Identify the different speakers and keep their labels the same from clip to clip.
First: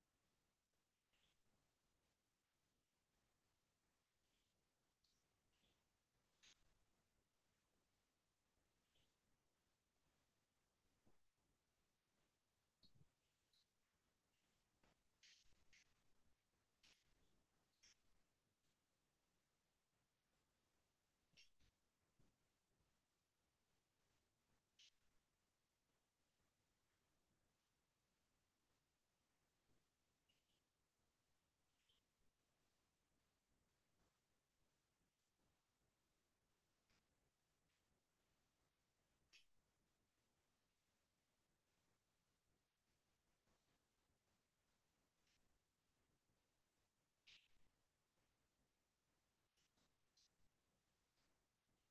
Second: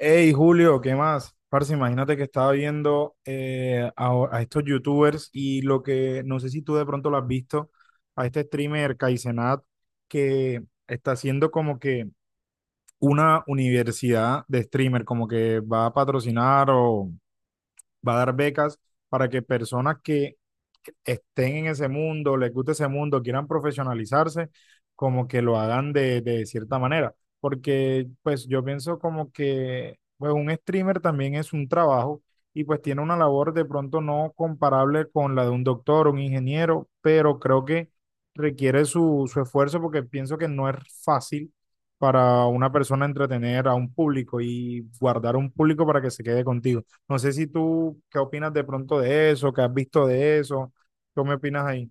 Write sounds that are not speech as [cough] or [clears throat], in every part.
Speaker 1: Hey Julio, ¿qué más? Parce, imagínate que estaba viendo a estos youtubers y lo que, no sé si tú de pronto lo has visto, a este streamer Kaizenat que está haciendo como que una universidad de streamer, como que va a patrocinar o va a dar becas para que personas que estén en ese mundo, les guste ese mundo, quieran profesionalizarse, como que lo hagan de cierta manera. Porque pues yo pienso como que pues un streamer también es un trabajo y pues tiene una labor de pronto no comparable con la de un doctor, un ingeniero, pero creo que requiere su esfuerzo porque pienso que no es fácil para una persona entretener a un público y guardar un público para que se quede contigo. No sé si tú, ¿qué opinas de pronto de eso? ¿Qué has visto de eso? ¿Qué me opinas ahí?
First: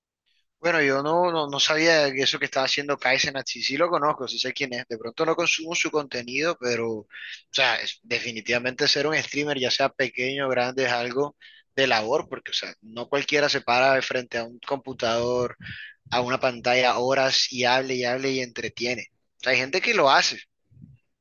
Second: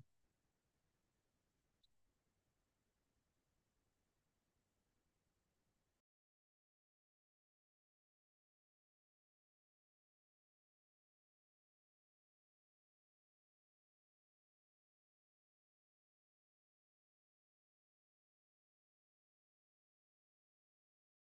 Speaker 2: Bueno, yo no, no, no sabía que eso que estaba haciendo Kaizenat, sí, sí lo conozco, sí sé quién es. De pronto no consumo su contenido, pero, o sea, definitivamente ser un streamer, ya sea pequeño o grande, es algo de labor, porque, o sea, no cualquiera se para de frente a un computador, a una pantalla, horas y hable y hable y entretiene. O sea, hay gente que lo hace,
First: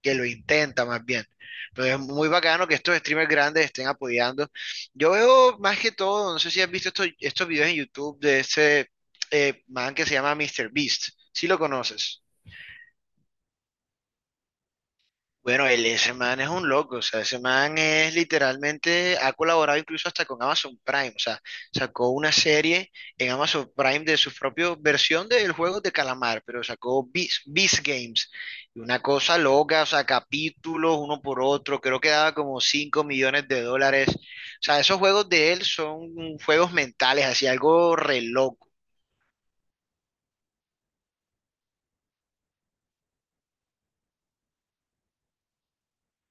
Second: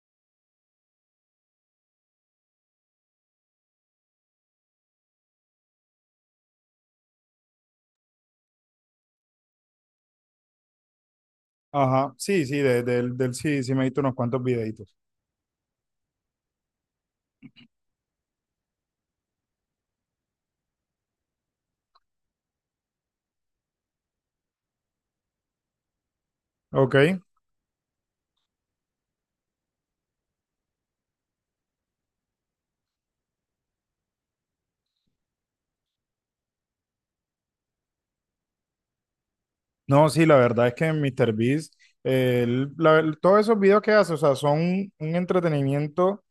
Speaker 2: que lo intenta más bien. Entonces es muy bacano que estos streamers grandes estén apoyando. Yo veo más que todo, no sé si has visto estos videos en YouTube de ese man que se llama Mister Beast. Si lo
Speaker 1: Ajá,
Speaker 2: conoces.
Speaker 1: sí, sí, del sí, sí me he visto unos cuantos videitos.
Speaker 2: Bueno, ese man es un loco, o sea, ese man es literalmente, ha colaborado incluso hasta con Amazon Prime, o sea, sacó una serie en Amazon Prime de su propia versión del juego de calamar, pero
Speaker 1: Ok.
Speaker 2: sacó Beast Games, y una cosa loca, o sea, capítulos uno por otro, creo que daba como 5 millones de dólares, o sea, esos juegos de él son juegos mentales, así algo re loco.
Speaker 1: No, sí, la verdad es que MrBeast, todos esos videos que hace, o sea, son un entretenimiento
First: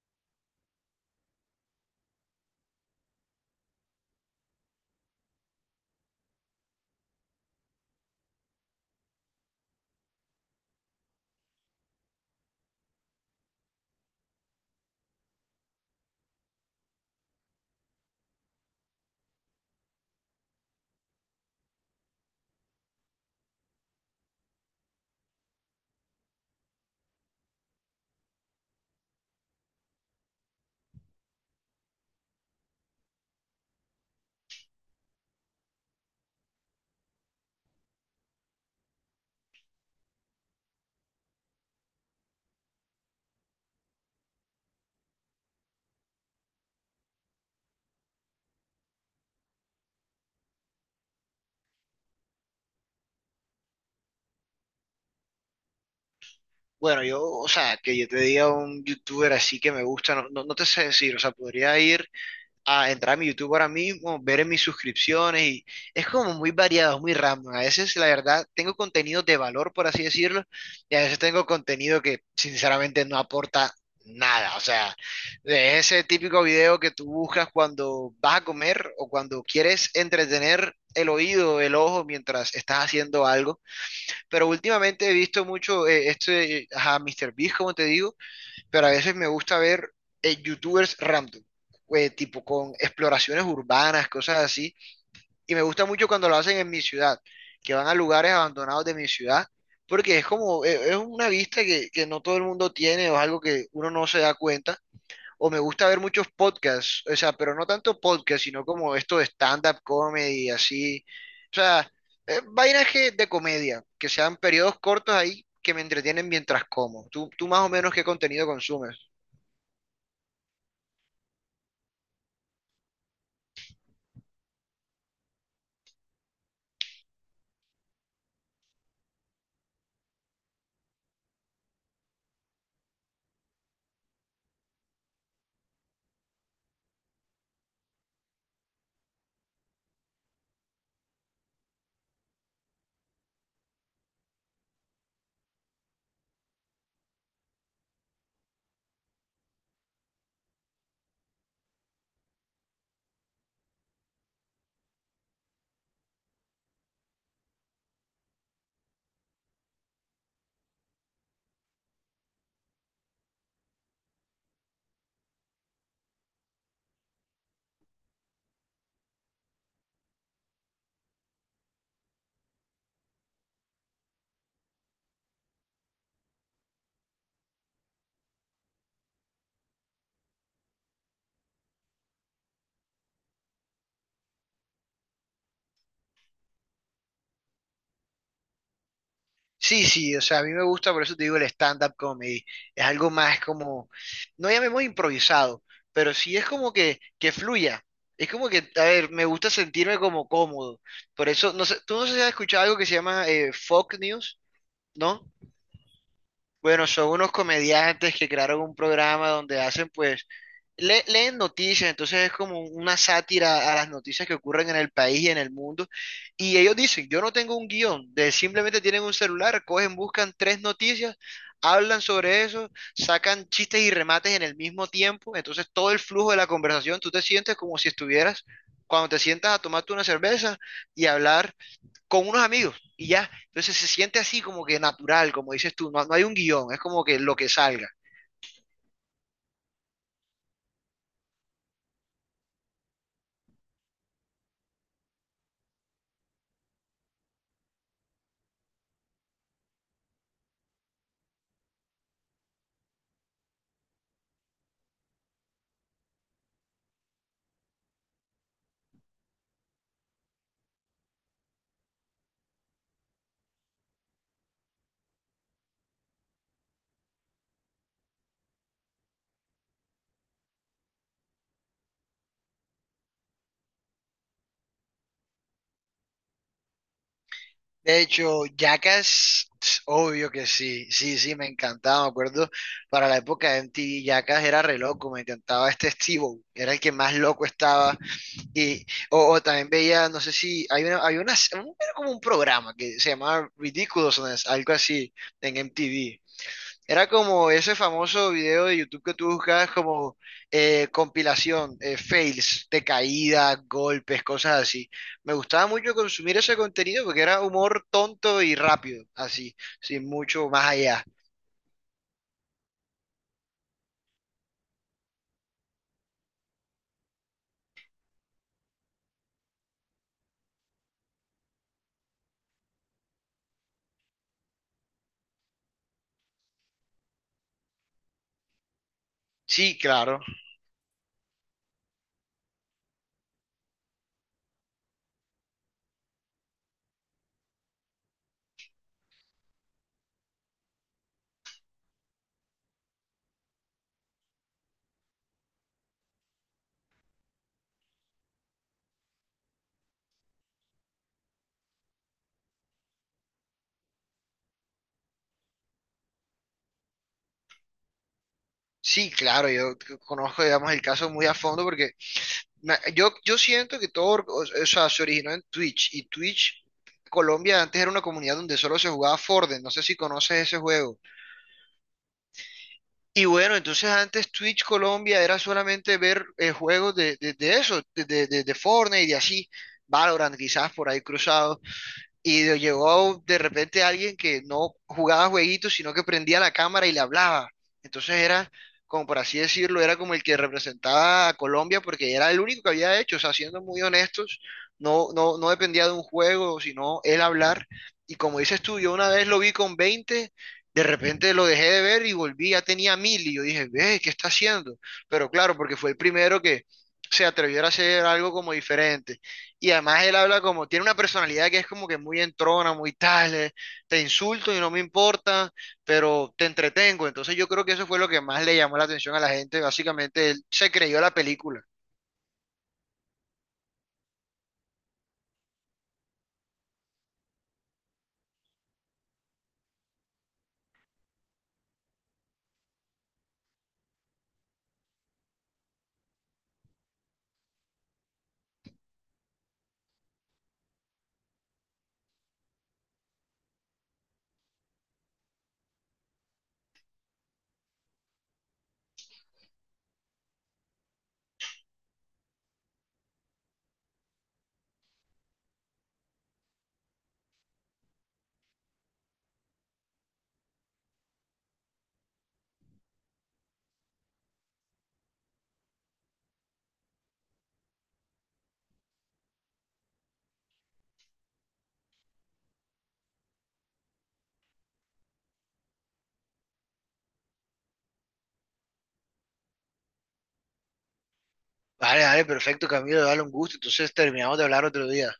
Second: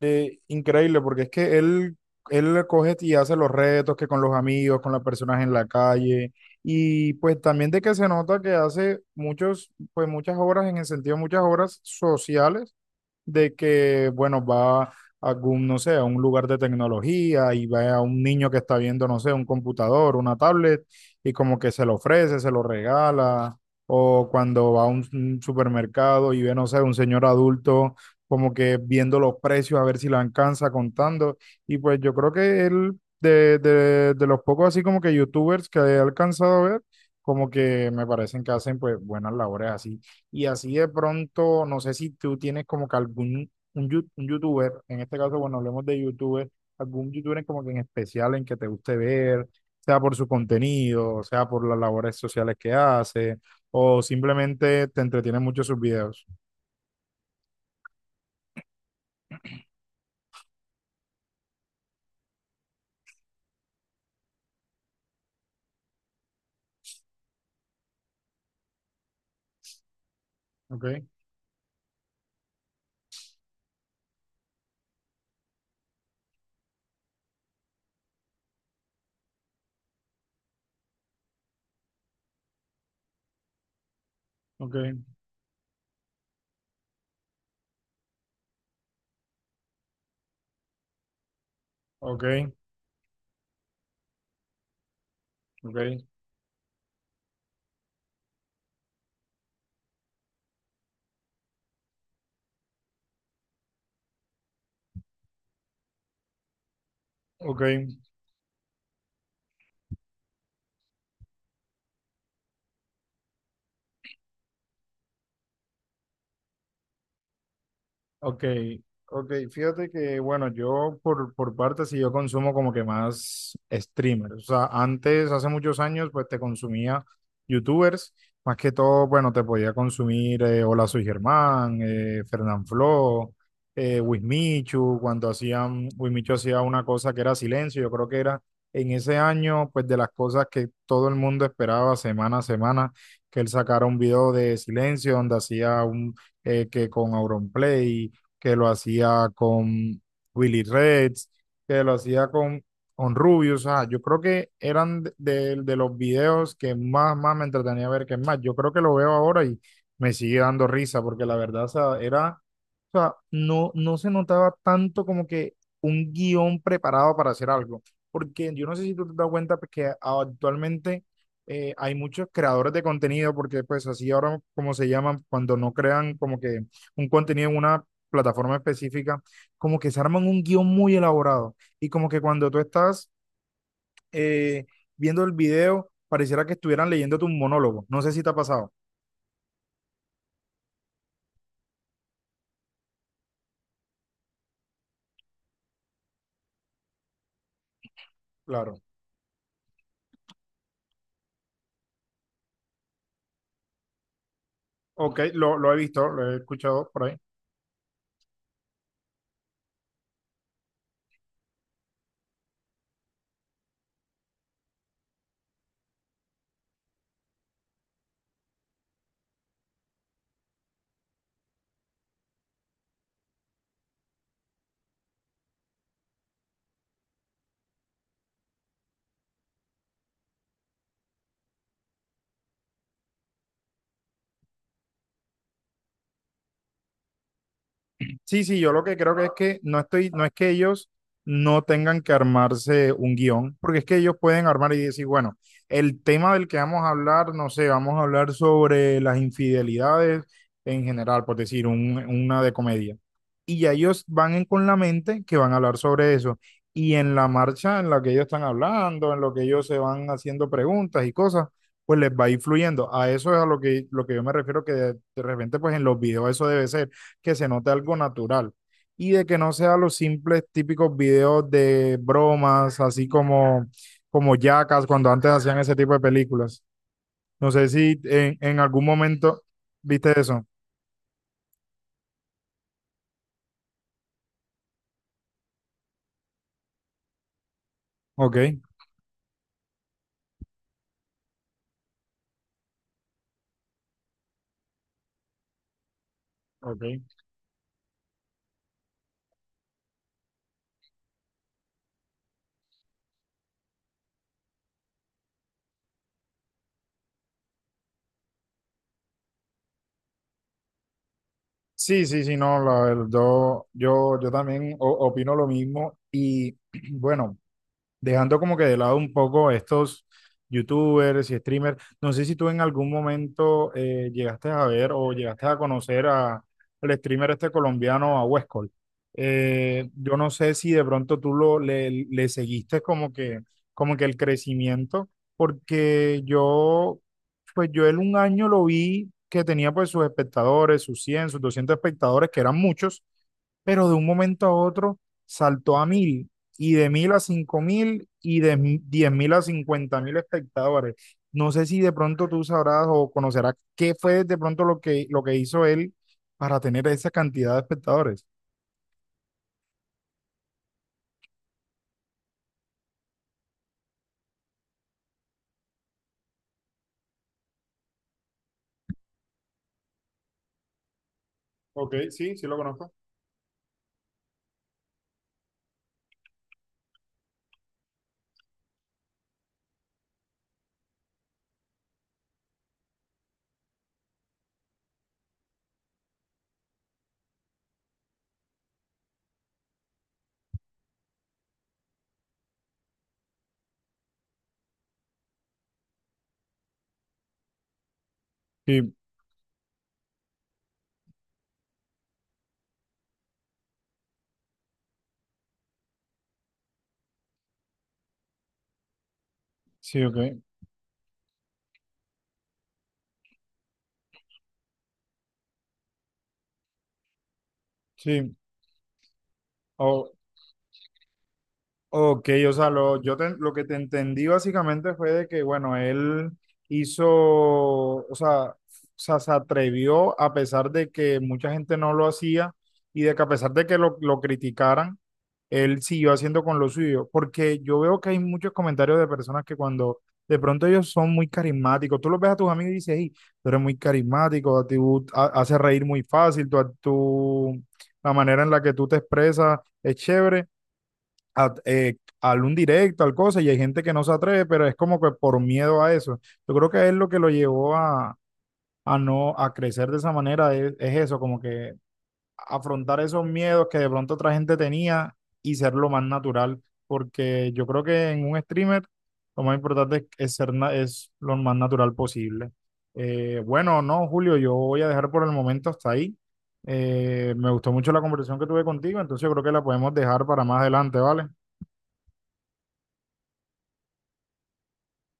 Speaker 1: increíble, porque es que él coge y hace los retos que con los amigos, con las personas en la calle, y pues también de que se nota que hace muchos, pues muchas obras, en el sentido de muchas obras sociales, de que, bueno, va a algún, no sé, a un lugar de tecnología y va a un niño que está viendo, no sé, un computador, una tablet, y como que se lo ofrece, se lo regala, o cuando va a un supermercado y ve, no sé, un señor adulto como que viendo los precios a ver si le alcanza contando, y pues yo creo que él, de los pocos así como que youtubers que he alcanzado a ver, como que me parecen que hacen pues buenas labores así y así de pronto, no sé si tú tienes como que algún un, un youtuber, en este caso, bueno, hablemos de youtuber, algún youtuber como que en especial en que te guste ver, sea por su contenido, sea por las labores sociales que hace, o simplemente te entretiene mucho sus videos.
Speaker 2: Bueno, yo, o sea, que yo te diga un youtuber así que me gusta, no, no, no te sé decir, o sea, podría ir a entrar a mi YouTube ahora mismo, ver en mis suscripciones y es como muy variado, muy random. A veces, la verdad, tengo contenido de valor, por así decirlo,
Speaker 1: Ok,
Speaker 2: y a veces tengo contenido que sinceramente no aporta nada. O sea, de ese típico video que tú buscas cuando vas a comer o cuando quieres entretener el oído, el ojo mientras estás haciendo algo. Pero
Speaker 1: ok,
Speaker 2: últimamente he visto mucho ajá, Mr. Beast, como te digo. Pero a veces me gusta ver youtubers random, tipo
Speaker 1: ok,
Speaker 2: con exploraciones urbanas, cosas así, y me gusta
Speaker 1: ok,
Speaker 2: mucho cuando lo hacen en mi ciudad, que van a lugares abandonados de mi ciudad, porque es como, es una vista que no todo el mundo tiene o es algo que uno no se da cuenta. O me gusta ver muchos podcasts, o sea, pero
Speaker 1: ok.
Speaker 2: no tanto podcasts, sino como esto de stand-up comedy, así. O sea, vainas de comedia, que sean periodos cortos ahí que me entretienen mientras como. ¿Tú, tú más o menos qué
Speaker 1: Ok,
Speaker 2: contenido consumes?
Speaker 1: ok, fíjate que bueno, yo por parte sí yo consumo como que más streamers, o sea, antes, hace muchos años, pues te consumía youtubers, más que todo, bueno, te podía consumir Hola Soy Germán, Fernanfloo, Wismichu, cuando hacían, Wismichu hacía una cosa que era silencio, yo creo que era en ese año, pues de las cosas que todo el mundo esperaba semana a semana, que él sacara un video de silencio donde hacía un, que con Auronplay que lo hacía con Willie Reds, que lo hacía con Rubius. O sea, yo creo que eran de los videos que más me entretenía ver que es más. Yo creo que lo veo ahora y me sigue dando risa porque la verdad, o sea, era, o sea, no se notaba tanto como que un guión preparado para hacer algo. Porque yo no sé si tú te das cuenta pues, que actualmente hay muchos creadores de contenido, porque pues así ahora como se llaman, cuando no crean como que un contenido en una plataforma específica, como que se arman un guión muy elaborado y como que cuando tú estás eh, viendo el video, pareciera que estuvieran leyendo tu monólogo. No sé si te ha pasado.
Speaker 2: Sí, sí, o sea, a mí me gusta, por eso te digo el stand-up comedy. Es algo más como, no llamemos improvisado, pero sí es como que fluya. Es como que,
Speaker 1: Claro.
Speaker 2: a ver, me gusta sentirme como cómodo. Por eso, no sé, tú no sé si has escuchado algo que se llama folk news,
Speaker 1: Ok,
Speaker 2: ¿no?
Speaker 1: lo he visto, lo he
Speaker 2: Bueno,
Speaker 1: escuchado por
Speaker 2: son
Speaker 1: ahí.
Speaker 2: unos comediantes que crearon un programa donde hacen, pues, leen noticias, entonces es como una sátira a las noticias que ocurren en el país y en el mundo. Y ellos dicen, yo no tengo un guión, de simplemente tienen un celular, cogen, buscan tres noticias, hablan sobre eso, sacan chistes y remates en el mismo tiempo, entonces todo el flujo de la conversación, tú te sientes como si estuvieras, cuando te sientas a tomarte una cerveza y hablar con unos amigos y ya. Entonces se siente así como que natural, como dices tú, no, no hay un guión, es como que lo que salga.
Speaker 1: Sí, sí, yo lo que creo que es que no estoy, no es que ellos no tengan que armarse un guión, porque es que ellos pueden armar y decir, bueno, el tema del que vamos a hablar, no sé, vamos a hablar sobre las infidelidades en general, por decir, una de comedia. Y ya ellos van con la mente que van a hablar sobre eso. Y en la marcha en la que ellos están hablando, en lo que ellos se van haciendo preguntas y cosas, pues les va influyendo. A eso es a lo que yo me refiero, que de repente, pues en los videos eso debe ser que se note algo natural y de que no sean los simples típicos videos de bromas, así como, como Jackass, cuando antes hacían ese tipo de películas. No sé si
Speaker 2: De
Speaker 1: en,
Speaker 2: hecho,
Speaker 1: en algún momento
Speaker 2: Jackass, tss,
Speaker 1: viste
Speaker 2: obvio
Speaker 1: eso.
Speaker 2: que sí, sí, sí, me encantaba, me acuerdo, para la época de MTV, Jackass era re loco, me encantaba este Steve, era el que más loco estaba,
Speaker 1: Ok,
Speaker 2: y, o también veía, no sé si, era como un programa que se llamaba Ridiculousness, algo así, en MTV. Era
Speaker 1: ok.
Speaker 2: como ese famoso video de YouTube que tú buscas como compilación, fails de caída, golpes, cosas así. Me gustaba mucho consumir ese contenido porque era humor tonto y rápido, así, sin mucho más allá.
Speaker 1: Sí, sí, sí, no, la verdad, yo también opino lo mismo y [clears throat] bueno. Dejando como que de lado un poco a estos youtubers y streamers. No sé si tú en algún momento llegaste a ver o llegaste a conocer a, al streamer este colombiano, a Westcol.
Speaker 2: Sí,
Speaker 1: Yo
Speaker 2: claro,
Speaker 1: no sé si de pronto tú lo, le seguiste como que el crecimiento, porque yo, pues yo él un año lo vi que tenía pues sus espectadores, sus 100 sus 200 espectadores, que eran muchos, pero de un momento a otro saltó a 1.000 y de 1.000 a 5.000 y de 10.000 a 50.000 espectadores. No sé si de pronto tú sabrás o conocerás qué fue de pronto lo que, hizo él para tener esa cantidad de espectadores.
Speaker 2: sí, claro, conozco, digamos, el caso muy a fondo porque yo siento que todo, or- o sea, se originó en Twitch y Twitch, Colombia antes era una comunidad donde solo se jugaba Fortnite, no sé si conoces ese juego.
Speaker 1: Ok, sí, sí lo conozco.
Speaker 2: Y bueno, entonces antes Twitch Colombia era solamente ver juegos de eso, de Fortnite y así, Valorant quizás por ahí cruzado, y llegó de repente alguien que no jugaba jueguitos, sino que prendía la cámara y le hablaba. Entonces era, como por así decirlo, era como el que representaba a Colombia porque era el único que había hecho. O sea, siendo muy honestos, no, no, no dependía de un juego, sino él hablar. Y como dices tú, yo
Speaker 1: Sí,
Speaker 2: una vez lo vi con 20, de repente lo dejé de ver y volví, ya tenía 1.000. Y yo dije, ve, ¿qué está haciendo? Pero claro, porque fue el primero que se atrevió a hacer algo como diferente. Y
Speaker 1: sí,
Speaker 2: además él habla
Speaker 1: ok.
Speaker 2: como, tiene una personalidad que es como que muy entrona, muy tal, te insulto y no me importa, pero te entretengo. Entonces yo creo que eso fue lo que
Speaker 1: Sí.
Speaker 2: más le llamó la atención a la gente. Básicamente él se creyó la película.
Speaker 1: Ok, o sea, lo, lo que te entendí básicamente fue de que, bueno, él hizo, o sea, se atrevió a pesar de que mucha gente no lo hacía y de que a pesar de que lo criticaran, él siguió haciendo con lo suyo. Porque yo veo que hay muchos comentarios de personas que cuando de pronto ellos son muy carismáticos, tú los ves a tus amigos y dices, hey, tú eres muy carismático, a ti haces reír muy fácil, la manera en la que tú te expresas es chévere a, al un directo, al cosa, y hay gente que no se atreve, pero es como que por miedo a eso. Yo creo que es lo que lo llevó a, no a crecer de esa manera, es eso, como que afrontar esos miedos que de pronto otra gente tenía y ser lo más natural, porque yo creo que en un streamer lo más importante es ser es lo más natural posible. Bueno, no, Julio, yo voy a dejar por el momento hasta ahí. Me gustó mucho la conversación que tuve contigo, entonces yo creo que la podemos dejar para más adelante, ¿vale?
Speaker 2: Vale, vale, perfecto, Camilo, dale un gusto. Entonces terminamos de hablar otro día.